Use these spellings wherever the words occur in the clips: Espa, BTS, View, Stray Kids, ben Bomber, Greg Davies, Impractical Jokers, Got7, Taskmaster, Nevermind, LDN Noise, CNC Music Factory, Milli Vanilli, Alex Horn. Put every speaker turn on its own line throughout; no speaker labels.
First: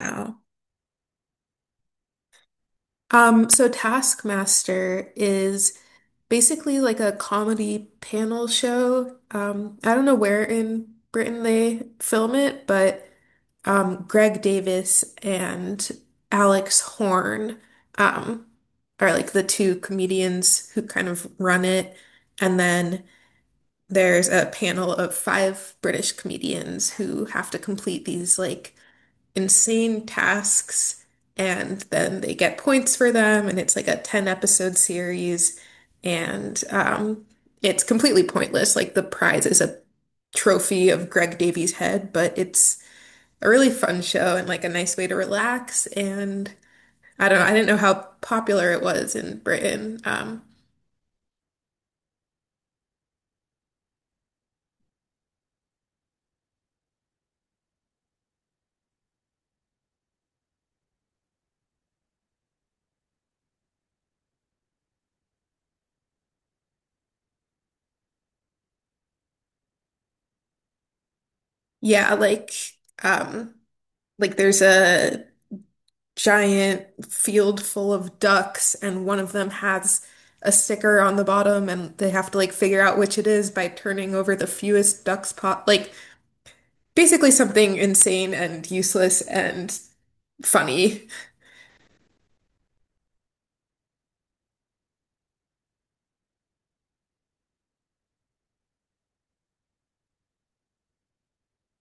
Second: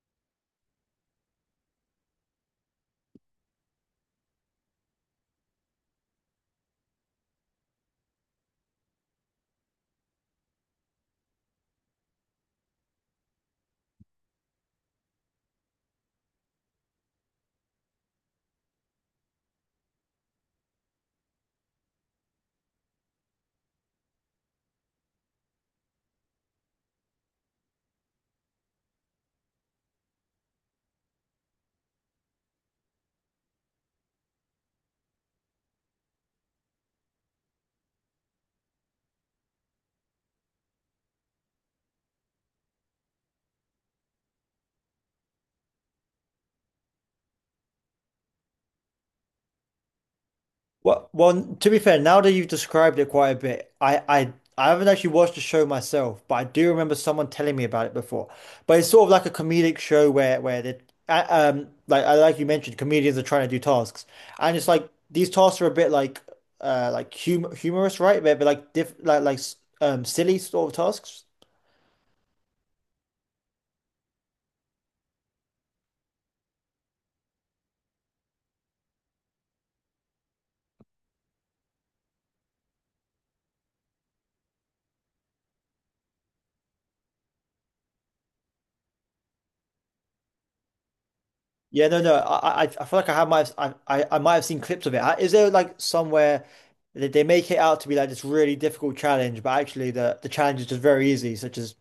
Wow. So Taskmaster is basically like a comedy panel show. I don't know where in Britain they film it, but Greg Davis and Alex Horn um, are like the two comedians who kind of run it. And then there's a panel of five British comedians who have to complete these like insane tasks, and then they get points for them, and it's like a 10 episode series. And it's completely pointless. Like the prize is a trophy of Greg Davies' head, but it's a really fun show and like a nice way to relax. And I don't know, I didn't know how popular it was in Britain.
Well, to be fair, now that you've described it quite a bit, I haven't actually watched the show myself, but I do remember someone telling me about it before. But it's sort of like a comedic show where, like you mentioned, comedians are trying to do tasks, and it's like these tasks are a bit like humorous, right? But like silly sort of tasks.
Yeah, like, um like there's a giant field full of ducks, and one of them has a sticker on the bottom, and they have to like figure out which it is by turning over the fewest ducks pot. Like basically something insane and useless and funny.
Yeah, no. I feel like I have might have, I might have seen clips of it. Is there like somewhere that they make it out to be like this really difficult challenge, but actually the challenge is just very easy, such as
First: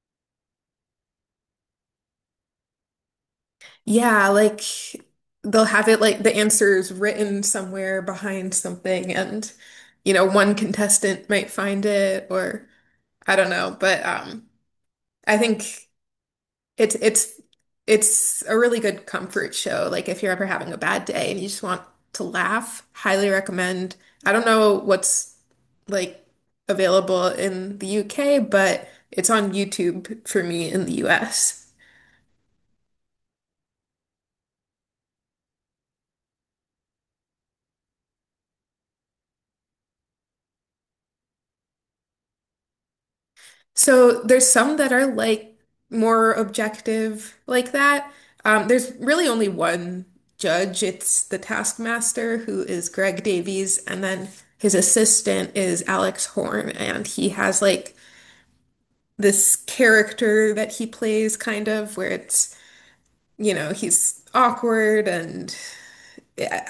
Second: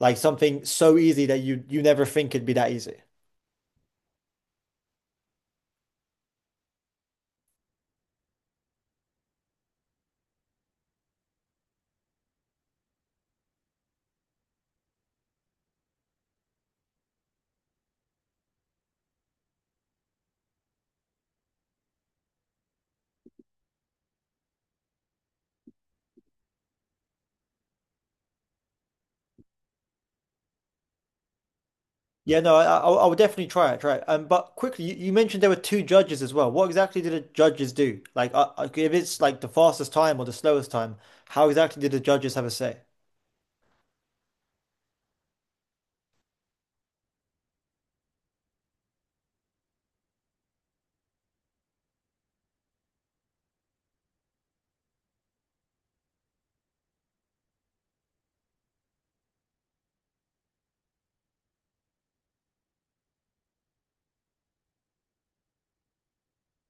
like something so easy that you never think it'd be that easy.
Yeah, like they'll have it like the answers written somewhere behind something, and you know, one contestant might find it, or I don't know, but I think. It's it's it's a really good comfort show. Like if you're ever having a bad day and you just want to laugh, highly recommend. I don't know what's like available in the UK, but it's on YouTube for me in the US.
Yeah, no, I would definitely try it. But quickly, you mentioned there were two judges as well. What exactly did the judges do? Like, if it's like the fastest time or the slowest time, how exactly did the judges have a say?
So there's some that are like more objective like that. There's really only one judge. It's the Taskmaster, who is Greg Davies, and then his assistant is Alex Horn, and he has like this character that he plays, kind of, where it's, you know, he's awkward, and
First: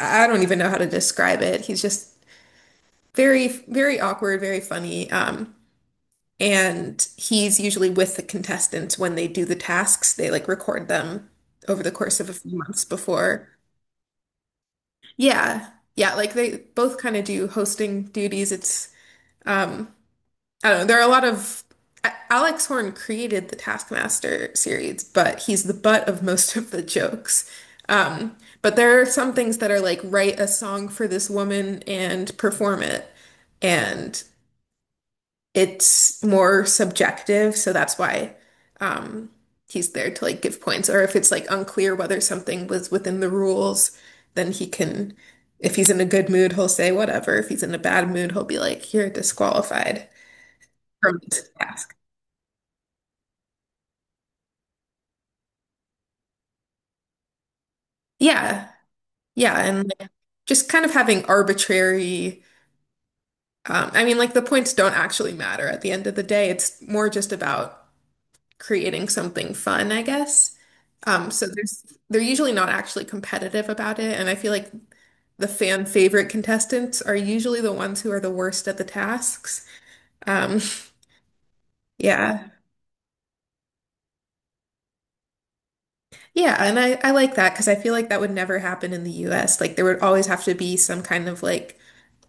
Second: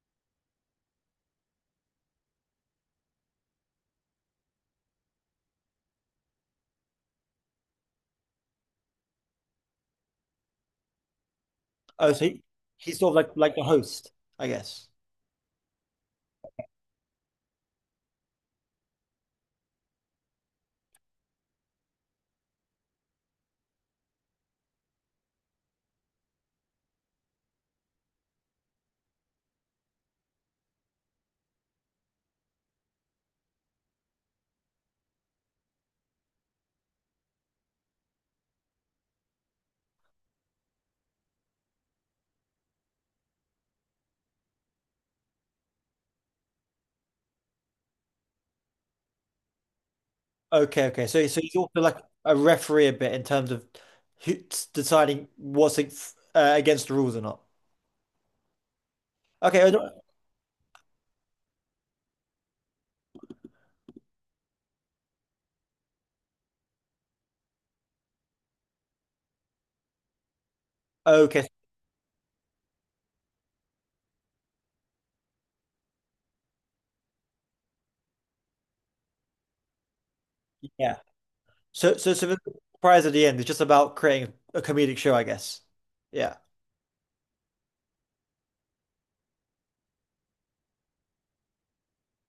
I don't even know how to describe it. He's just very, very awkward, very funny. And he's usually with the contestants when they do the tasks. They like record them over the
Oh,
course
so
of a few months
he's sort of like
before.
like the host, I guess.
Yeah. Yeah, like they both kind of do hosting duties. It's um I don't know. There are a lot of Alex Horn created the Taskmaster series, but he's the butt of most of the jokes. Um, but there are some things that are like write a song for this woman and perform it, and it's more subjective, so that's why, um, he's there to like give points. Or if it's like unclear whether something was within the rules, then he can, if he's in a good mood, he'll say whatever. If he's in a bad mood, he'll be like, you're disqualified
Okay, okay.
from
So
this
he's also
task.
like a referee a bit in terms of who, deciding what's against the rules or not.
Yeah. Yeah.
Okay, I
And
don't-
like, just kind of having arbitrary, I mean, like the points don't actually matter at the end of the day. It's more just about creating something fun, I guess. Um, so
okay,
there's, they're usually not actually competitive about it. And I feel like the fan favorite contestants are usually the ones who are the worst at the tasks. Um,
yeah. So, so, so the
yeah.
prize at the end is just about creating a comedic show, I guess. Yeah,
Yeah. And I like that because I feel like that would never happen in the US. Like there would always have to be some kind of like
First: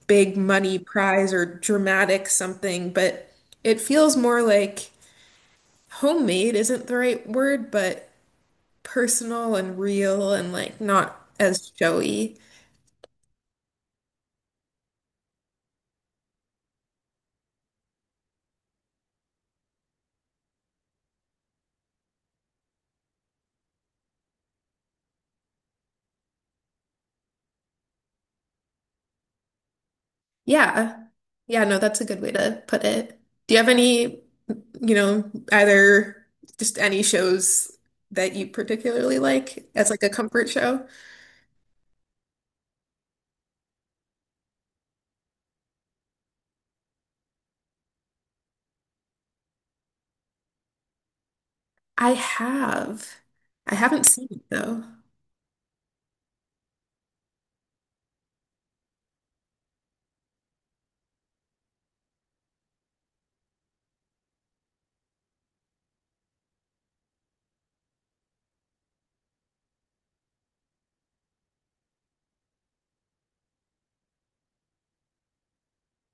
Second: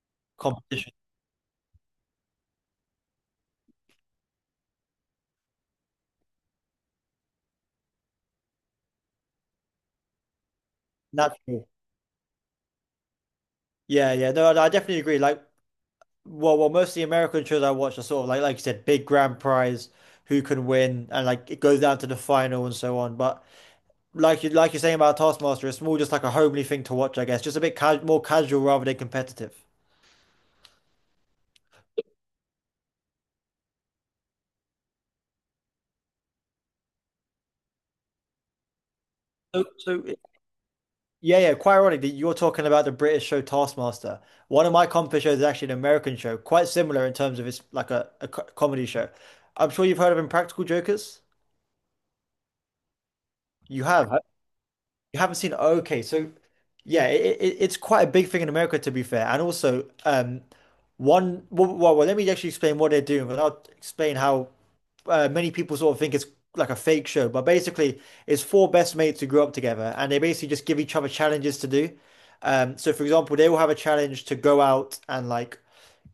big money
competition,
prize or dramatic something, but it feels more like homemade isn't the right word, but personal and real and like not
natural.
as showy.
Yeah, yeah. No, I definitely agree. Like, well, most of the American shows I watch are sort of like you said, big grand prize, who can win, and like it goes down to the final and so on. But like you're saying about Taskmaster, it's more just like a homely thing to watch, I guess. Just a bit ca more casual rather than competitive.
Yeah. Yeah, no, that's a good way to put it. Do you have any, you know, either just any shows that you particularly
So,
like as like
so
a comfort show?
yeah, yeah, quite ironic that you're talking about the British show Taskmaster. One of my comedy shows is actually an American show, quite similar in terms of it's like a comedy show. I'm sure you've heard of Impractical Jokers.
I have. I
You
haven't
have.
seen it though.
You haven't seen? Okay, so yeah, it's quite a big thing in America, to be fair. And also, one well, well, well, let me actually explain what they're doing, but I'll explain how many people sort of think it's like a fake show, but basically it's four best mates who grew up together and they basically just give each other challenges to do. So for example, they will have a challenge to go out and like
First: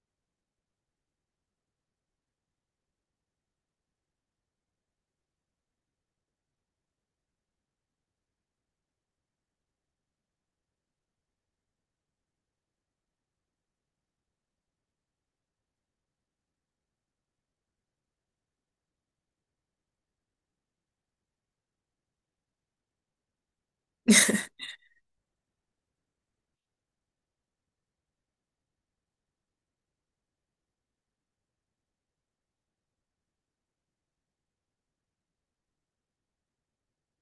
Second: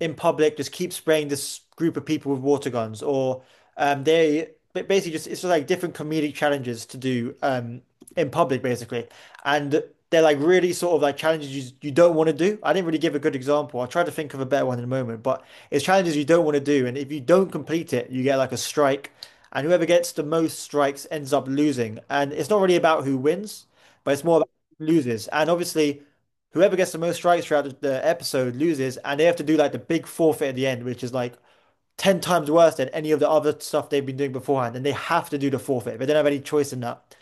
in public just keep spraying this group of people with water guns, or they but basically just it's just like different comedic challenges to do in public basically, and they're like really sort of like challenges you don't want to do. I didn't really give a good example. I'll try to think of a better one in a moment, but it's challenges you don't want to do, and if you don't complete it, you get like a strike. And whoever gets the most strikes ends up losing. And it's not really about who wins, but it's more about who loses. And obviously, whoever gets the most strikes throughout the, episode loses, and they have to do like the big forfeit at the end, which is like 10 times worse than any of the other stuff they've been doing beforehand. And they have to do the forfeit, they don't have any choice in that.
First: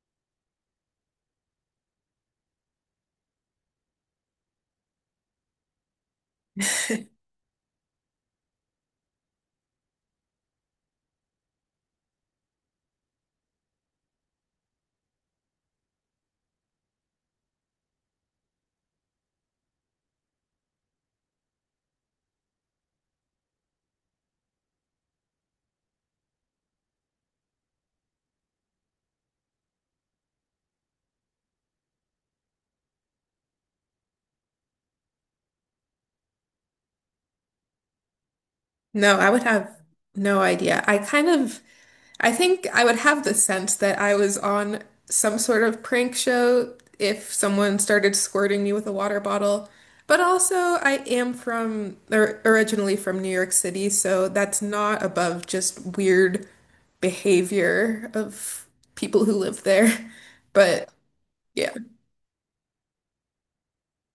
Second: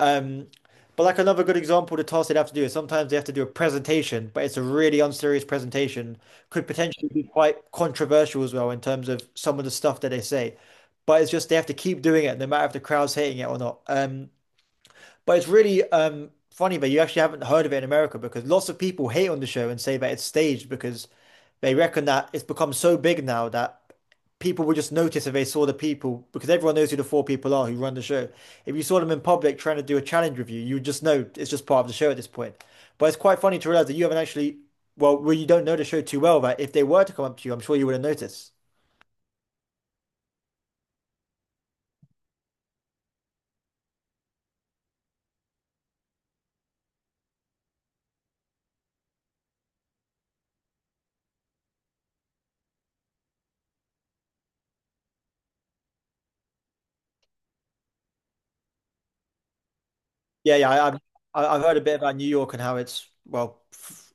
Um, but like another good example, the task they'd have to do is sometimes they have to do a presentation, but it's a really unserious presentation. Could potentially be quite controversial as well in terms of some of the stuff that they say. But it's just they have to keep doing it, no matter if the crowd's hating it or not. But it's really funny that you actually haven't heard of it in America because lots of people hate on the show and say that it's staged because they reckon that it's become so big now that people would just notice if they saw the people because everyone knows who the four people are who run the show. If you saw them in public trying to do a challenge with you, you would just know it's just part of the show at this point. But it's quite funny to realize that you haven't actually, well, you don't know the show too well that if they were to come up to you, I'm sure you would have noticed.
No, I would have no idea. I kind of I think I would have the sense that I was on some sort of prank show if someone started squirting me with a water bottle. But also, I am from, or originally from New York City, so that's not above just weird behavior of people who live there.
Yeah, yeah,
But
I've
yeah.
heard a bit about New York and how it's, well, f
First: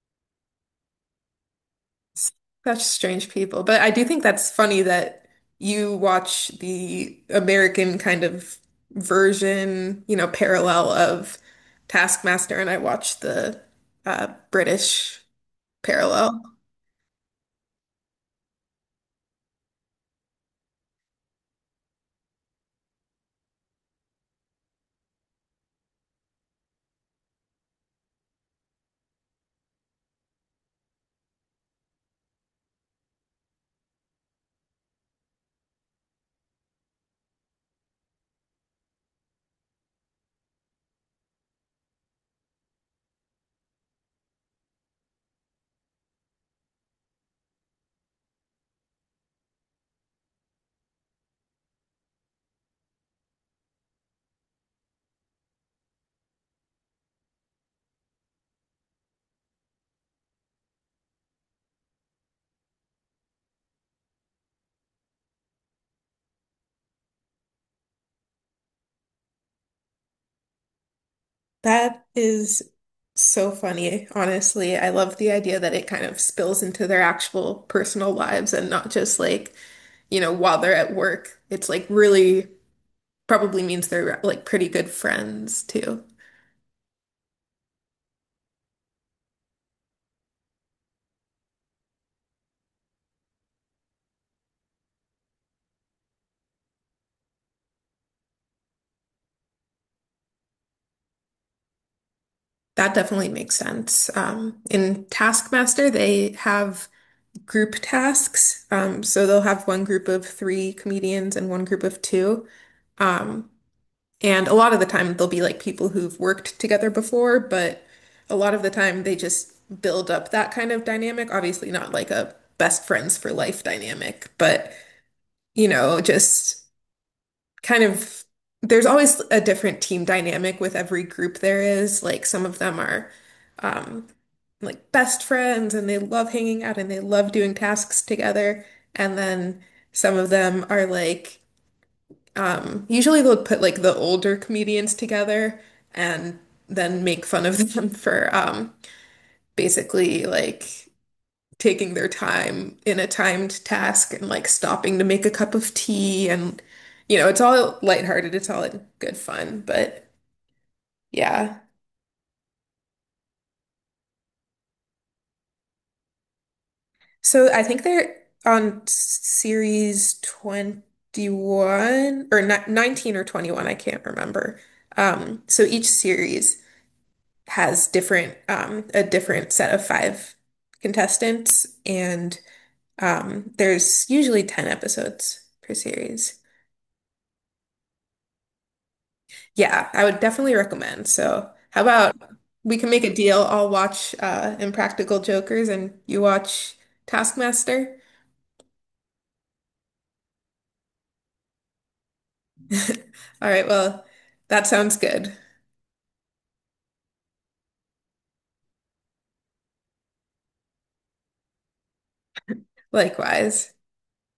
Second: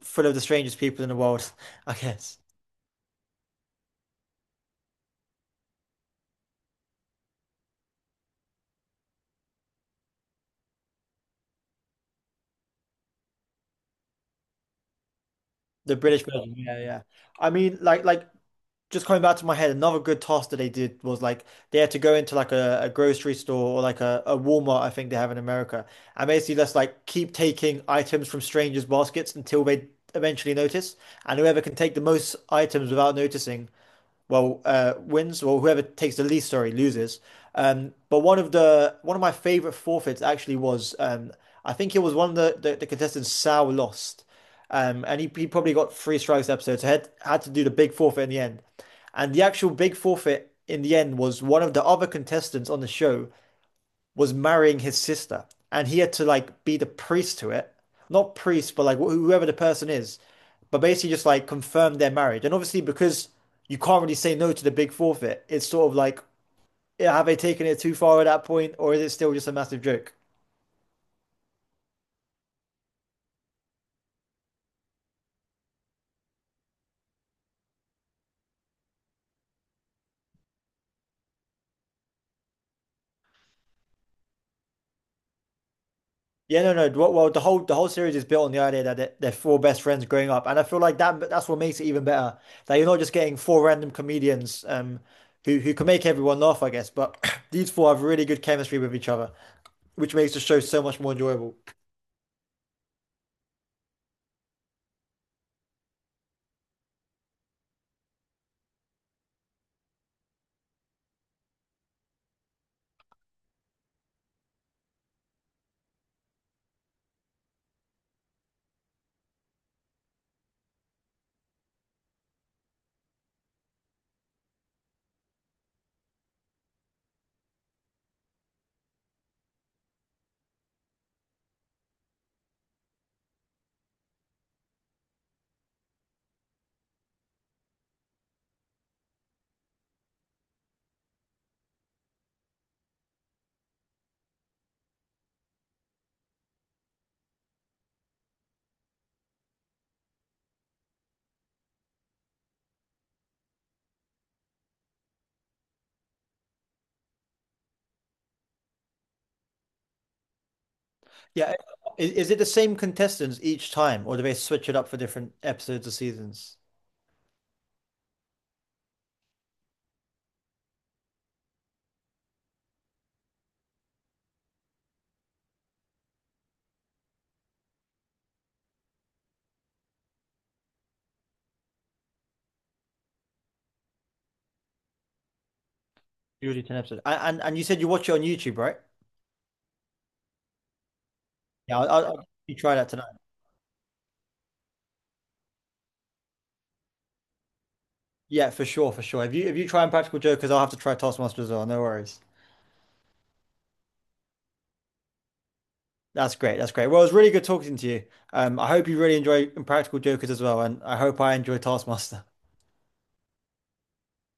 full of the strangest people in the world, I guess.
Such strange people. But I do think that's funny that you watch the American kind of version, you know, parallel of Taskmaster, and I watch the British
The British
parallel.
version, yeah, yeah. I mean, like just coming back to my head, another good task that they did was like they had to go into like a grocery store or like a Walmart, I think they have in America, and basically just like keep taking items from strangers' baskets until they eventually notice, and whoever can take the most items without noticing wins, or whoever takes the least, sorry, loses. But one of my favorite forfeits actually was I think it was one of the contestants Sal lost, and he probably got three strikes episode, so had to do the big forfeit in the end. And the actual big forfeit in the end was one of the other contestants on the show was marrying his sister, and he had to like be the priest to it, not priest, but like whoever the person is, but basically just like confirm their marriage. And obviously, because you can't really say no to the big forfeit, it's sort of like, yeah, have they taken it too far at that point, or is it still just a massive joke?
That is so funny, honestly. I love the idea that it kind of spills into their actual personal lives and not just like, you know, while they're at work. It's like really probably means they're like pretty good friends too.
Yeah, no, no. Well, the whole series is built on the idea that they're four best friends growing up, and I feel like that's what makes it even better. That you're not just getting four random comedians who can make everyone laugh, I guess, but these four have really good chemistry with each other, which makes the show so much more enjoyable.
That definitely makes sense. In Taskmaster, they have group tasks. So they'll have one group of three comedians and one group of two. Um, and a lot of the time, they'll be like people who've worked together before, but a lot of the time, they just build up that kind of dynamic. Obviously, not like a best friends for life dynamic, but you know, just kind of there's always a different team dynamic with every group there is. Like some of them are um like best friends, and they love hanging out and they love doing tasks together. And then some of them are like usually they'll put like the older comedians together and then make fun of them for basically like taking their time in a timed task and like stopping to make a cup of tea, and you know, it's all lighthearted, it's all in good fun, but
Yeah,
yeah.
is it the same contestants each time, or do they switch it up for different episodes or seasons?
So I think they're on series 21 or ni 19 or 21, I can't remember. So each series has different a different set of five contestants, and there's usually 10 episodes per series.
Usually 10 episodes. And and you said you watch it on YouTube, right?
Yeah, I would definitely recommend. So,
Yeah,
how
I'll
about
definitely try
we can
that
make
tonight.
a deal? I'll watch Impractical Jokers and you watch Taskmaster.
Yeah, for sure, for sure. If you try Practical Jokers, I'll have to try Taskmaster as well. No worries.
All right, well, that sounds good.
That's great. That's great. Well, it was really good talking to you. I hope you really enjoy Practical Jokers as well, and I hope I enjoy Taskmaster.
Likewise.